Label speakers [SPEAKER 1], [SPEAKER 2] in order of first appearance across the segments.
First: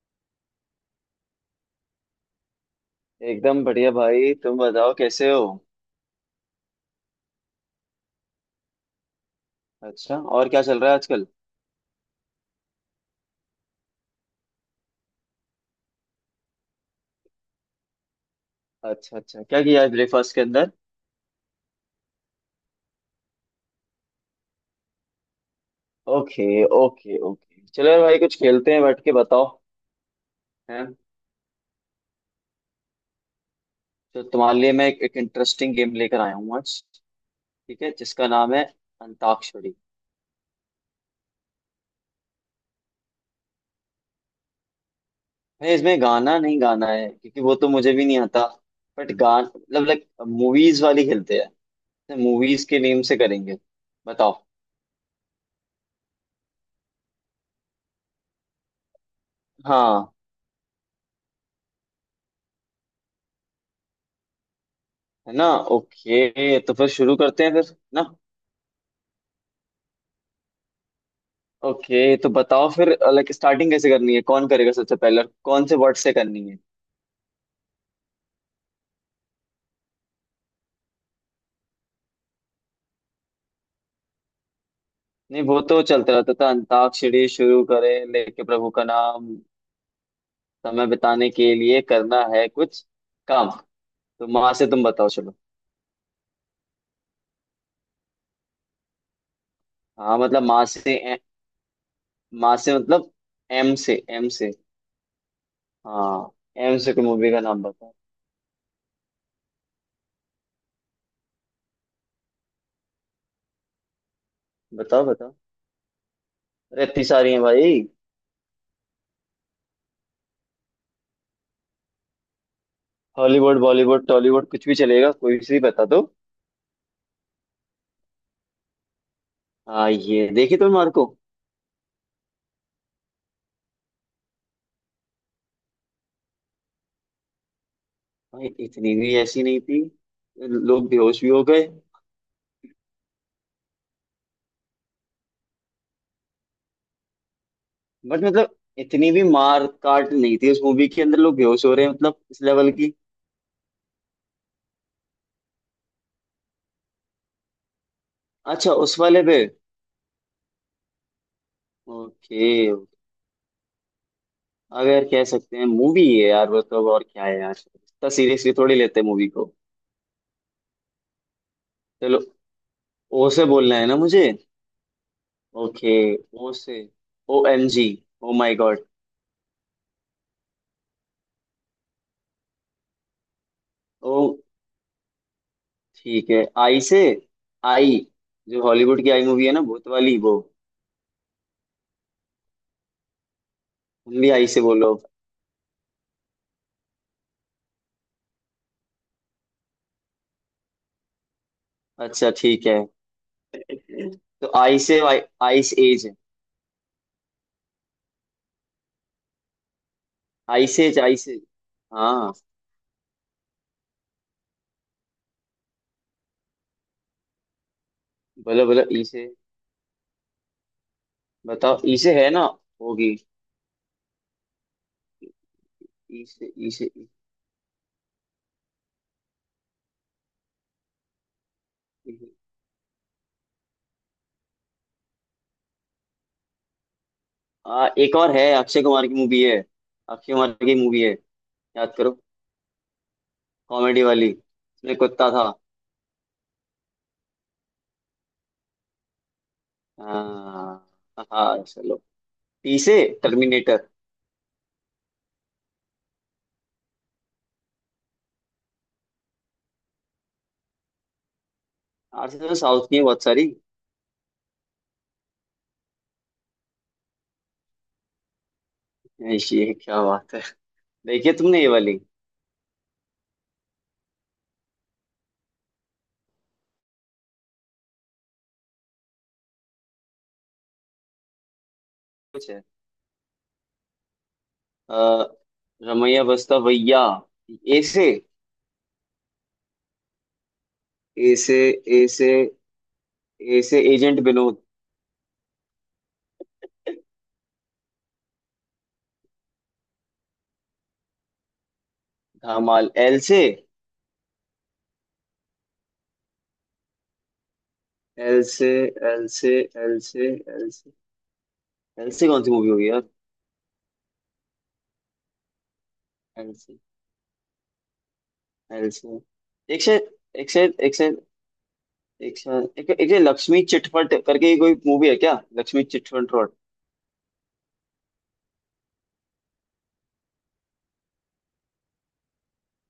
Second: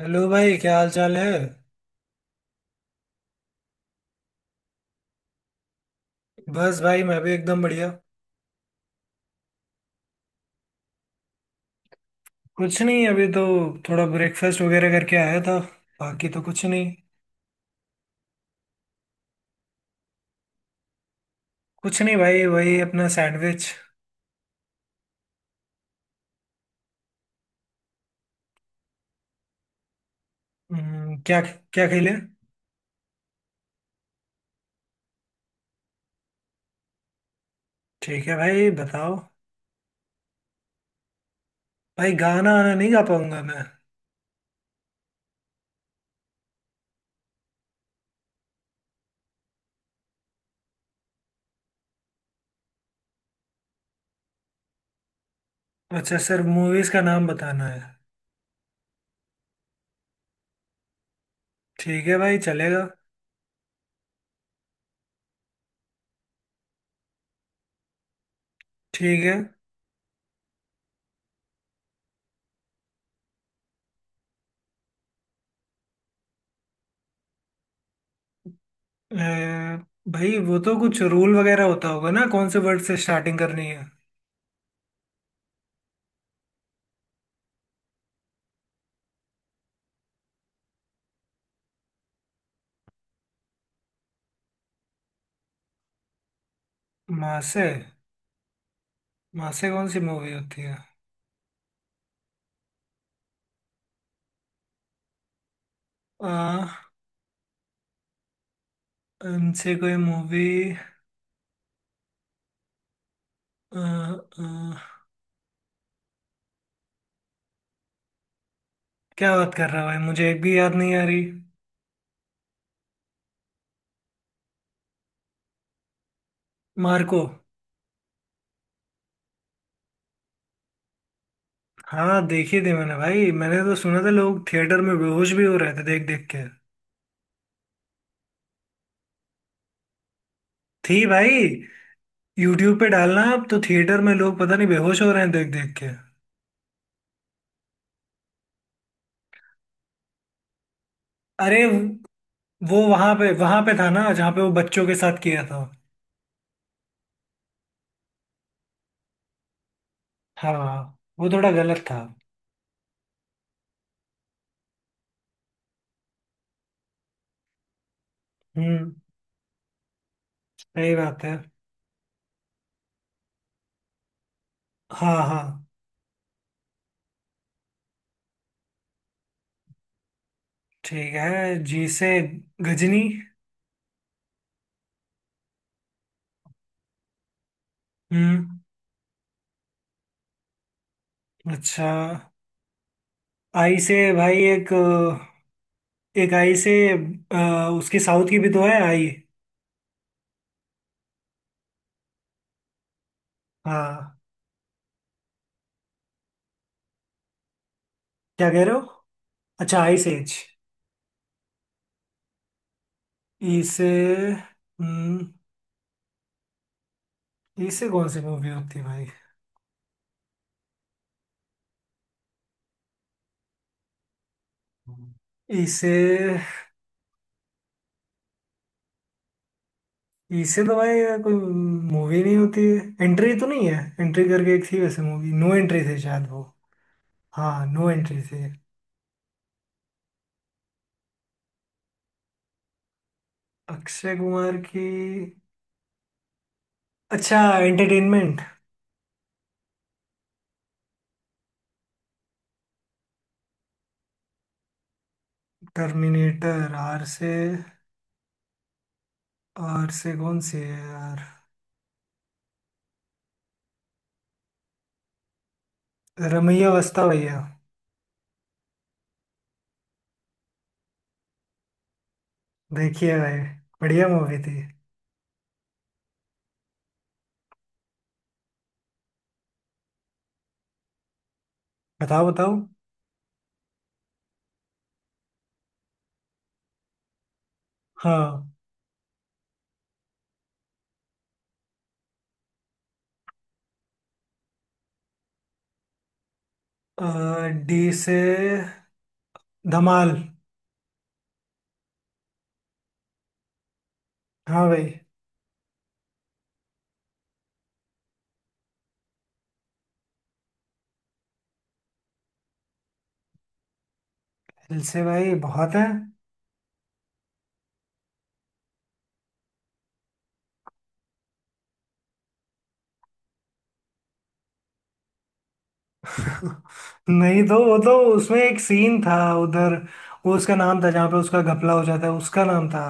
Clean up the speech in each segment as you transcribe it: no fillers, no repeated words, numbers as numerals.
[SPEAKER 1] Hello भाई, क्या हाल चाल है।
[SPEAKER 2] एकदम बढ़िया भाई। तुम बताओ कैसे हो।
[SPEAKER 1] बस भाई, मैं भी एकदम बढ़िया।
[SPEAKER 2] अच्छा और क्या चल रहा है आजकल।
[SPEAKER 1] कुछ नहीं, अभी तो थोड़ा ब्रेकफास्ट वगैरह करके आया था। बाकी तो कुछ नहीं।
[SPEAKER 2] अच्छा अच्छा क्या किया आज ब्रेकफास्ट के अंदर।
[SPEAKER 1] कुछ नहीं भाई, वही अपना सैंडविच।
[SPEAKER 2] ओके। ओके ओके चलो यार भाई कुछ खेलते हैं बैठ के बताओ। हैं।
[SPEAKER 1] क्या क्या खेले।
[SPEAKER 2] तो तुम्हारे लिए मैं एक इंटरेस्टिंग गेम लेकर आया हूँ आज। ठीक है
[SPEAKER 1] ठीक
[SPEAKER 2] जिसका
[SPEAKER 1] है
[SPEAKER 2] नाम है
[SPEAKER 1] भाई, बताओ।
[SPEAKER 2] अंताक्षरी।
[SPEAKER 1] भाई गाना आना नहीं, गा पाऊंगा मैं।
[SPEAKER 2] भाई इसमें गाना नहीं गाना है क्योंकि वो तो मुझे भी नहीं आता। बट गान मतलब लाइक मूवीज वाली खेलते हैं। मूवीज के नेम से करेंगे। बताओ।
[SPEAKER 1] अच्छा सर, मूवीज का नाम बताना है।
[SPEAKER 2] हाँ।
[SPEAKER 1] ठीक है भाई, चलेगा।
[SPEAKER 2] है ना। ओके तो फिर शुरू करते हैं फिर ना।
[SPEAKER 1] ठीक है।
[SPEAKER 2] ओके तो बताओ फिर लाइक स्टार्टिंग कैसे करनी है, कौन करेगा सबसे पहले और कौन से वर्ड से करनी है।
[SPEAKER 1] अ, भाई वो तो कुछ रूल वगैरह होता होगा ना, कौन से वर्ड से स्टार्टिंग करनी है।
[SPEAKER 2] नहीं वो तो चलता रहता था, अंताक्षरी शुरू करें लेके प्रभु का नाम। समय बिताने के लिए करना है कुछ काम। तो माँ से तुम बताओ चलो।
[SPEAKER 1] माँ से। माँ से कौन सी
[SPEAKER 2] हाँ
[SPEAKER 1] मूवी
[SPEAKER 2] मतलब
[SPEAKER 1] होती
[SPEAKER 2] माँ
[SPEAKER 1] है।
[SPEAKER 2] से माँ से मतलब एम से हाँ। एम
[SPEAKER 1] आ,
[SPEAKER 2] से कोई मूवी का नाम बताओ।
[SPEAKER 1] उनसे कोई मूवी।
[SPEAKER 2] बताओ बताओ। अरे इतनी सारी है भाई।
[SPEAKER 1] क्या बात कर रहा है भाई, मुझे एक भी याद नहीं आ रही।
[SPEAKER 2] हॉलीवुड बॉलीवुड टॉलीवुड कुछ भी चलेगा कोई से भी बता दो।
[SPEAKER 1] मार्को।
[SPEAKER 2] हाँ ये देखी तुम मार्को।
[SPEAKER 1] हाँ देखी थी मैंने भाई, मैंने तो सुना था लोग थिएटर में बेहोश भी हो रहे थे देख देख के।
[SPEAKER 2] भाई इतनी भी ऐसी नहीं थी। लोग
[SPEAKER 1] थी
[SPEAKER 2] बेहोश भी हो
[SPEAKER 1] भाई।
[SPEAKER 2] गए।
[SPEAKER 1] यूट्यूब पे डालना अब तो, थिएटर में लोग पता नहीं बेहोश हो रहे हैं देख देख के।
[SPEAKER 2] बट मतलब इतनी भी मार काट नहीं थी उस मूवी के अंदर, लोग
[SPEAKER 1] अरे,
[SPEAKER 2] बेहोश हो रहे हैं मतलब इस लेवल
[SPEAKER 1] वो
[SPEAKER 2] की।
[SPEAKER 1] वहां पे था ना, जहाँ पे वो बच्चों के साथ किया था।
[SPEAKER 2] अच्छा उस वाले पे।
[SPEAKER 1] हाँ। वो थोड़ा गलत था।
[SPEAKER 2] ओके। अगर कह सकते हैं मूवी है यार, मतलब और क्या है यार, इतना सीरियसली थोड़ी
[SPEAKER 1] हम्म,
[SPEAKER 2] लेते हैं मूवी को।
[SPEAKER 1] सही बात है।
[SPEAKER 2] चलो। ओ से बोलना है ना मुझे।
[SPEAKER 1] हाँ हाँ।
[SPEAKER 2] ओके। ओ से। OMG। O my god.
[SPEAKER 1] ठीक है, जी से गजनी।
[SPEAKER 2] ओ ठीक है। आई से। आई।
[SPEAKER 1] हम्म।
[SPEAKER 2] जो हॉलीवुड की आई मूवी है ना भूत वाली वो।
[SPEAKER 1] अच्छा आई से
[SPEAKER 2] तुम भी
[SPEAKER 1] भाई
[SPEAKER 2] आई से
[SPEAKER 1] एक।
[SPEAKER 2] बोलो।
[SPEAKER 1] एक आई से। उसकी साउथ की भी तो है आई।
[SPEAKER 2] अच्छा ठीक है।
[SPEAKER 1] हाँ।
[SPEAKER 2] तो आई से वाई आइस एज है।
[SPEAKER 1] क्या कह रहे हो। अच्छा आई से H.
[SPEAKER 2] Ice Age Ice Age. हाँ।
[SPEAKER 1] ई से। हम्म। ई से कौन सी मूवी
[SPEAKER 2] बोलो
[SPEAKER 1] होती
[SPEAKER 2] बोलो
[SPEAKER 1] है
[SPEAKER 2] ई
[SPEAKER 1] भाई।
[SPEAKER 2] से। बताओ ई से है ना। होगी।
[SPEAKER 1] ई से।
[SPEAKER 2] ई से। ई से।
[SPEAKER 1] ई से तो भाई कोई
[SPEAKER 2] ई
[SPEAKER 1] मूवी
[SPEAKER 2] से-
[SPEAKER 1] नहीं होती है। एंट्री तो नहीं है, एंट्री करके एक थी वैसे मूवी, नो एंट्री थी शायद वो। हाँ नो
[SPEAKER 2] एक
[SPEAKER 1] एंट्री
[SPEAKER 2] और
[SPEAKER 1] थी।
[SPEAKER 2] है अक्षय कुमार की मूवी है। अक्षय कुमार की मूवी है। याद करो। कॉमेडी
[SPEAKER 1] अक्षय
[SPEAKER 2] वाली
[SPEAKER 1] कुमार की।
[SPEAKER 2] इसमें कुत्ता था।
[SPEAKER 1] अच्छा एंटरटेनमेंट।
[SPEAKER 2] हाँ। हाँ चलो। टी से। टर्मिनेटर।
[SPEAKER 1] टर्मिनेटर आर से। आर से कौन सी है यार।
[SPEAKER 2] आर से तो साउथ की है बहुत सारी।
[SPEAKER 1] रमैया वस्ता भैया।
[SPEAKER 2] ऐश, ये क्या बात है। देखिए तुमने ये वाली।
[SPEAKER 1] देखिएगा ये, बढ़िया मूवी थी। बताओ
[SPEAKER 2] कुछ
[SPEAKER 1] बताओ।
[SPEAKER 2] है। आ, रमैया बस्ता भैया। ए से।
[SPEAKER 1] हाँ।
[SPEAKER 2] ए से। ए से। ए से एजेंट विनोद।
[SPEAKER 1] डी से धमाल।
[SPEAKER 2] धामाल एल से।
[SPEAKER 1] हाँ भाई।
[SPEAKER 2] एल से। एल से। एल से। एल से। एल से कौन सी मूवी होगी यार।
[SPEAKER 1] दिल से भाई बहुत है।
[SPEAKER 2] एल से। एल से। एक से। एक से। एक से। एक से। एक से लक्ष्मी चिटफट करके कोई मूवी है क्या। लक्ष्मी चिटफट रोड।
[SPEAKER 1] नहीं तो वो तो उसमें एक सीन था उधर। वो उसका नाम था, जहाँ पे उसका घपला हो जाता है उसका नाम था।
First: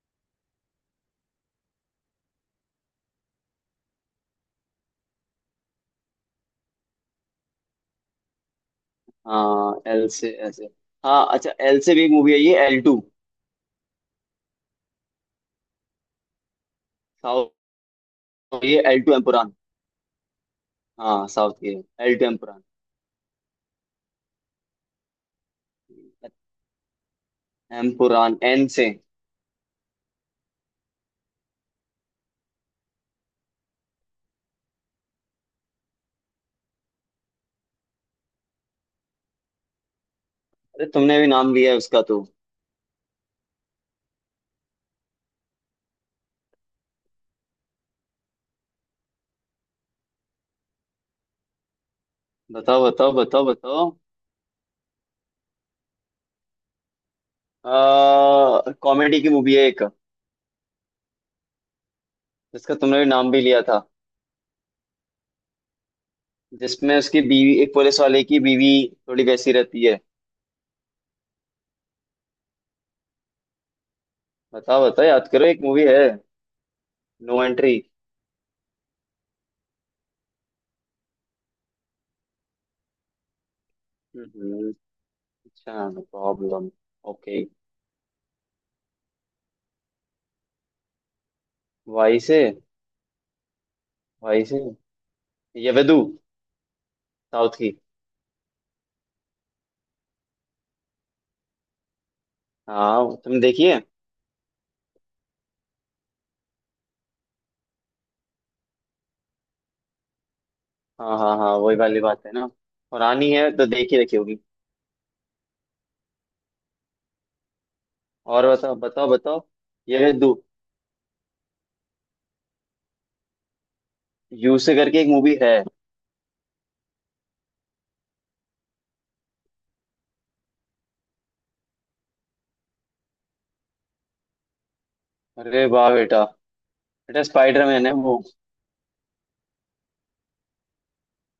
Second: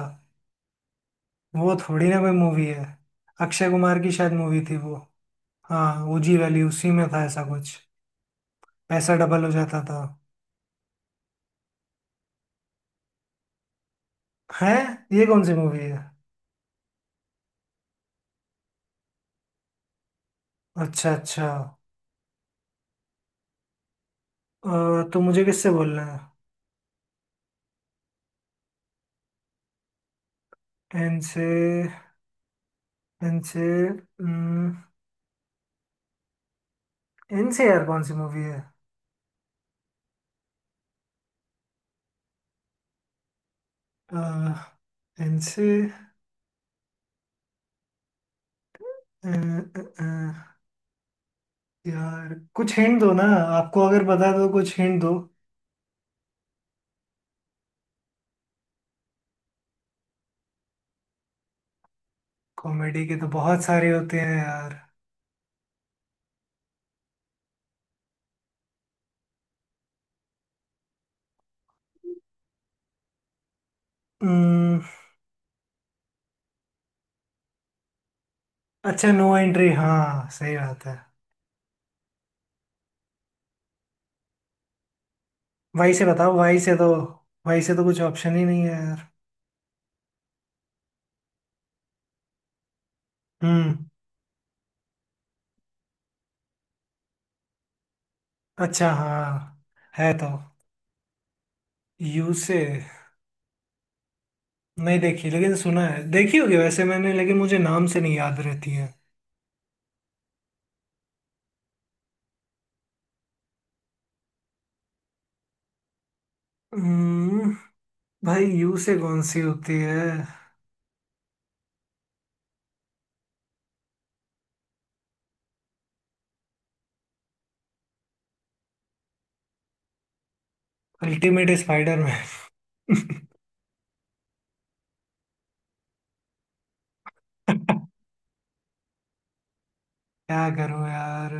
[SPEAKER 1] वो थोड़ी ना कोई मूवी है। अक्षय कुमार की शायद मूवी थी वो। हाँ ओजी वैली उसी में था ऐसा कुछ। पैसा डबल हो
[SPEAKER 2] हाँ
[SPEAKER 1] जाता था।
[SPEAKER 2] एल से ऐसे। हाँ अच्छा एल से भी एक मूवी है ये एल टू।
[SPEAKER 1] है। ये कौन सी मूवी है।
[SPEAKER 2] साउथ। ये एल टू एम्पुरान।
[SPEAKER 1] अच्छा
[SPEAKER 2] हाँ
[SPEAKER 1] अच्छा।
[SPEAKER 2] साउथ की। L two Empuraan.
[SPEAKER 1] तो मुझे किससे बोलना है।
[SPEAKER 2] एम्पुरान एन से अरे।
[SPEAKER 1] एन से। एन से। एन से यार कौन सी मूवी है।
[SPEAKER 2] तुमने भी नाम लिया है उसका तो।
[SPEAKER 1] एन से। अ, अ, अ, यार कुछ
[SPEAKER 2] बताओ
[SPEAKER 1] हिंट दो
[SPEAKER 2] बताओ
[SPEAKER 1] ना।
[SPEAKER 2] बताओ
[SPEAKER 1] आपको
[SPEAKER 2] बताओ।
[SPEAKER 1] अगर पता है तो कुछ हिंट दो।
[SPEAKER 2] कॉमेडी की मूवी है एक, जिसका तुमने भी
[SPEAKER 1] कॉमेडी के तो
[SPEAKER 2] नाम भी लिया
[SPEAKER 1] बहुत
[SPEAKER 2] था,
[SPEAKER 1] सारे होते हैं यार।
[SPEAKER 2] जिसमें उसकी बीवी एक पुलिस वाले की बीवी थोड़ी वैसी रहती है।
[SPEAKER 1] अम्म,
[SPEAKER 2] बताओ बताओ याद करो एक मूवी है। No Entry.
[SPEAKER 1] अच्छा नो एंट्री, हाँ सही बात है।
[SPEAKER 2] हम्म, अच्छा
[SPEAKER 1] वही
[SPEAKER 2] नो
[SPEAKER 1] से बताओ,
[SPEAKER 2] प्रॉब्लम। ओके।
[SPEAKER 1] वही से तो कुछ ऑप्शन ही नहीं है यार।
[SPEAKER 2] वाई से।
[SPEAKER 1] हम्म।
[SPEAKER 2] वाई से ये वेदू। साउथ की।
[SPEAKER 1] अच्छा हाँ। है तो। यू से।
[SPEAKER 2] हाँ तुम देखिए।
[SPEAKER 1] नहीं देखी लेकिन सुना है, देखी होगी वैसे मैंने लेकिन मुझे नाम से नहीं याद रहती है।
[SPEAKER 2] हाँ हाँ हाँ वही वाली बात है ना, पुरानी है तो देख ही रखी होगी।
[SPEAKER 1] हम्म, भाई
[SPEAKER 2] और बताओ
[SPEAKER 1] यू से
[SPEAKER 2] बताओ
[SPEAKER 1] कौन सी
[SPEAKER 2] बताओ।
[SPEAKER 1] होती है।
[SPEAKER 2] ये वेदू। यू से करके एक मूवी है।
[SPEAKER 1] Ultimate Spiderman.
[SPEAKER 2] अरे वाह बेटा। बेटा स्पाइडरमैन है वो।
[SPEAKER 1] क्या करूं यार।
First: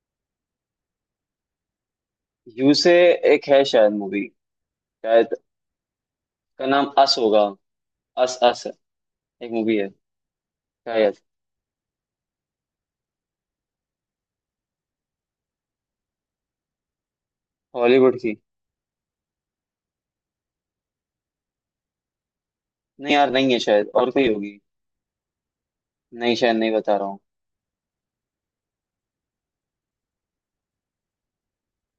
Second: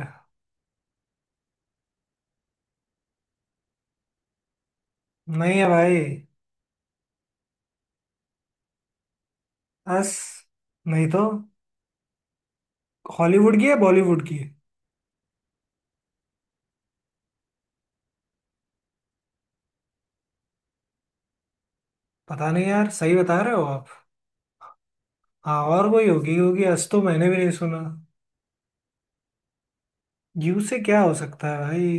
[SPEAKER 2] यू से। एक है शायद मूवी। शायद
[SPEAKER 1] नहीं है भाई।
[SPEAKER 2] का नाम अस होगा। अस अस। एक मूवी है
[SPEAKER 1] बस। नहीं
[SPEAKER 2] शायद।
[SPEAKER 1] तो। हॉलीवुड की है बॉलीवुड की है?
[SPEAKER 2] हॉलीवुड की।
[SPEAKER 1] पता नहीं यार,
[SPEAKER 2] नहीं
[SPEAKER 1] सही
[SPEAKER 2] यार
[SPEAKER 1] बता
[SPEAKER 2] नहीं
[SPEAKER 1] रहे
[SPEAKER 2] है
[SPEAKER 1] हो आप।
[SPEAKER 2] शायद, और कोई होगी।
[SPEAKER 1] हाँ और कोई
[SPEAKER 2] नहीं
[SPEAKER 1] होगी
[SPEAKER 2] शायद
[SPEAKER 1] होगी,
[SPEAKER 2] नहीं
[SPEAKER 1] आज
[SPEAKER 2] बता
[SPEAKER 1] तो
[SPEAKER 2] रहा हूँ।
[SPEAKER 1] मैंने भी नहीं सुना। यू से क्या हो सकता है भाई।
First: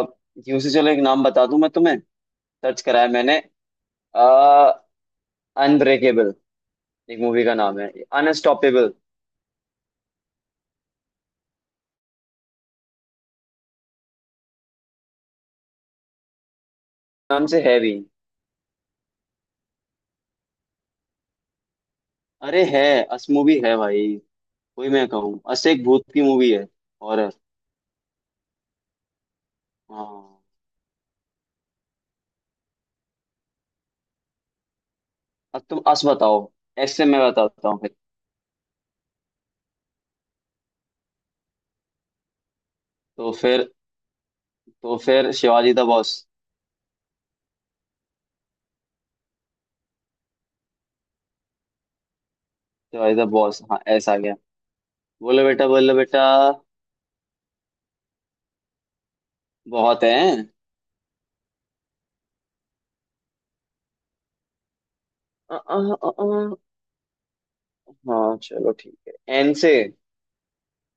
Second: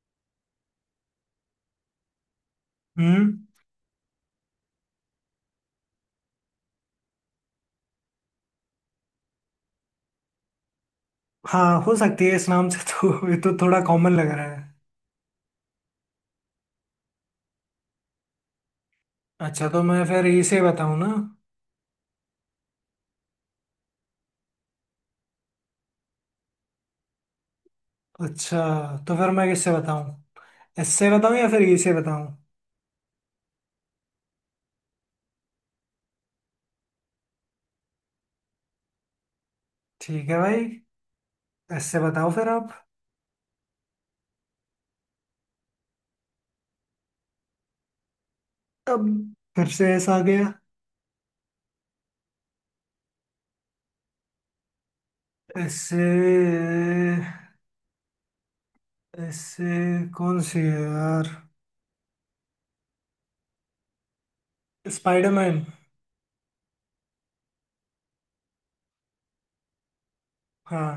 [SPEAKER 2] अब यू से चलो एक नाम बता दूं मैं तुम्हें, सर्च कराया
[SPEAKER 1] हम्म।
[SPEAKER 2] मैंने। आ, अनब्रेकेबल एक मूवी का नाम है। अनस्टॉपेबल।
[SPEAKER 1] हाँ हो सकती है, इस नाम से तो ये तो थोड़ा कॉमन लग रहा है।
[SPEAKER 2] नाम से है भी।
[SPEAKER 1] अच्छा तो मैं फिर इसे बताऊं ना।
[SPEAKER 2] अरे है। अस मूवी है भाई। वही मैं कहूँ अस एक भूत की मूवी है। और
[SPEAKER 1] अच्छा तो फिर मैं किससे बताऊं,
[SPEAKER 2] हाँ।
[SPEAKER 1] इससे बताऊं या फिर इससे बताऊं।
[SPEAKER 2] अब तुम अस बताओ। ऐसे मैं बताता हूँ फिर।
[SPEAKER 1] ठीक है भाई, इससे बताओ फिर आप।
[SPEAKER 2] तो फिर। तो फिर शिवाजी द बॉस।
[SPEAKER 1] अब फिर से ऐसा आ गया।
[SPEAKER 2] शिवाजी द बॉस हाँ ऐसा आ गया। बोलो बेटा बोलो
[SPEAKER 1] इससे।
[SPEAKER 2] बेटा।
[SPEAKER 1] इससे
[SPEAKER 2] बहुत है।
[SPEAKER 1] कौन सी है यार।
[SPEAKER 2] अ,
[SPEAKER 1] स्पाइडरमैन।
[SPEAKER 2] अ, अ, अ, हाँ चलो ठीक है। एन से।
[SPEAKER 1] हाँ।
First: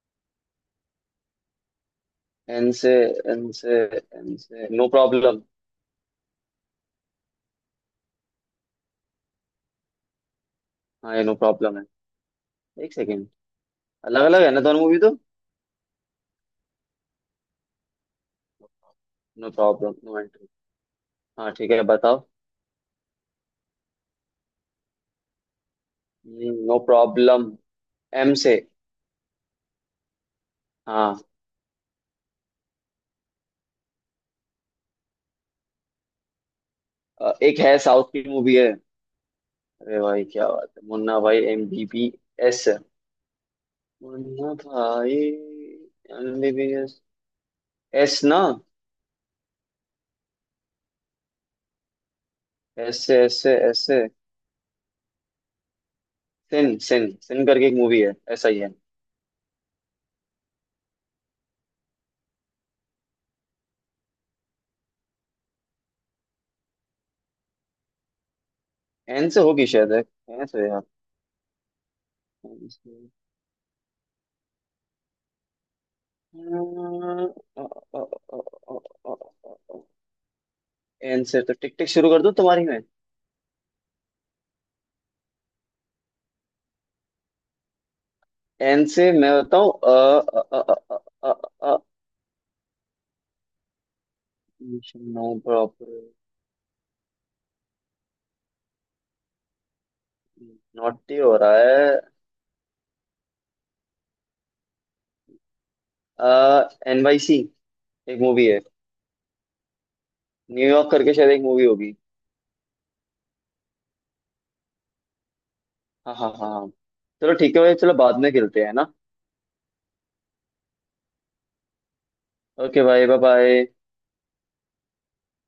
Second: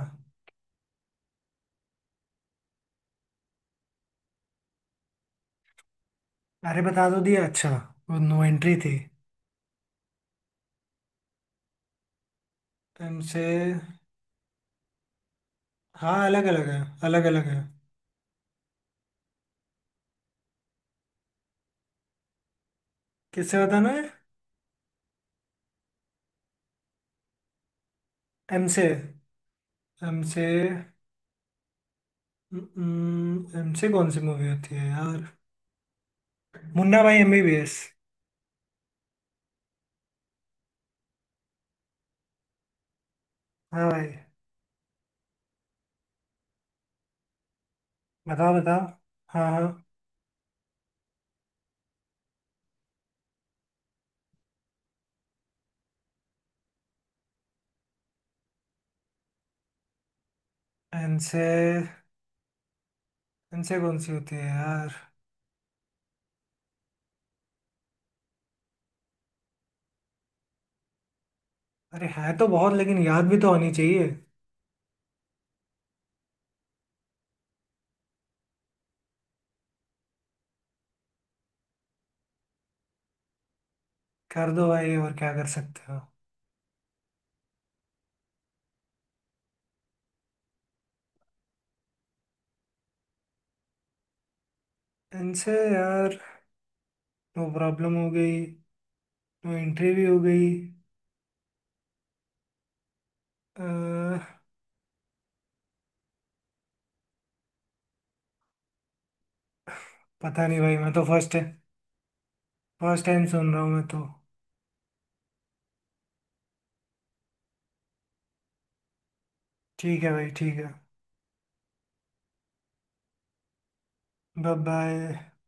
[SPEAKER 2] एन से। एन से। एन से नो प्रॉब्लम।
[SPEAKER 1] अरे बता तो दिया अच्छा, वो नो एंट्री थी।
[SPEAKER 2] हाँ ये नो प्रॉब्लम है। एक
[SPEAKER 1] एम
[SPEAKER 2] सेकेंड।
[SPEAKER 1] से।
[SPEAKER 2] अलग अलग है ना दोनों मूवी तो।
[SPEAKER 1] हाँ अलग अलग है। अलग अलग है।
[SPEAKER 2] No Problem No Entry. हाँ ठीक है बताओ।
[SPEAKER 1] किससे बताना है।
[SPEAKER 2] No Problem. एम से।
[SPEAKER 1] एम से। एम से।
[SPEAKER 2] हाँ।
[SPEAKER 1] एम से कौन सी मूवी होती है यार। मुन्ना भाई
[SPEAKER 2] एक
[SPEAKER 1] एमबीबीएस।
[SPEAKER 2] है साउथ की मूवी है। अरे भाई क्या बात है मुन्ना भाई MBBS।
[SPEAKER 1] हाँ भाई।
[SPEAKER 2] Munna Bhai M B B S. S ना।
[SPEAKER 1] बताओ बताओ। हाँ हाँ।
[SPEAKER 2] S S S. Sin sin sin करके एक मूवी है ऐसा ही है।
[SPEAKER 1] इनसे। इनसे कौन सी होती है यार।
[SPEAKER 2] एन से होगी शायद है। एन से है यार।
[SPEAKER 1] अरे है तो
[SPEAKER 2] एन
[SPEAKER 1] बहुत,
[SPEAKER 2] से।
[SPEAKER 1] लेकिन याद भी तो आनी चाहिए।
[SPEAKER 2] एन से तो टिक टिक शुरू कर दूं तुम्हारी में।
[SPEAKER 1] कर दो भाई, और क्या कर सकते हो।
[SPEAKER 2] एन से मैं बताऊं। अ नो
[SPEAKER 1] इनसे
[SPEAKER 2] प्रॉपर।
[SPEAKER 1] यार। नो प्रॉब्लम हो गई, नो एंट्री भी हो गई।
[SPEAKER 2] नॉटी हो रहा
[SPEAKER 1] अह,
[SPEAKER 2] है। NYC एक मूवी है।
[SPEAKER 1] पता नहीं भाई,
[SPEAKER 2] न्यूयॉर्क
[SPEAKER 1] मैं तो
[SPEAKER 2] करके शायद
[SPEAKER 1] फर्स्ट
[SPEAKER 2] एक मूवी होगी।
[SPEAKER 1] फर्स्ट टाइम सुन रहा हूँ मैं तो।
[SPEAKER 2] हाँ हाँ हाँ हाँ। चलो ठीक है भाई चलो बाद में खेलते हैं ना।
[SPEAKER 1] ठीक है भाई ठीक है।
[SPEAKER 2] ओके भाई बाय बाय।
[SPEAKER 1] Bye bye.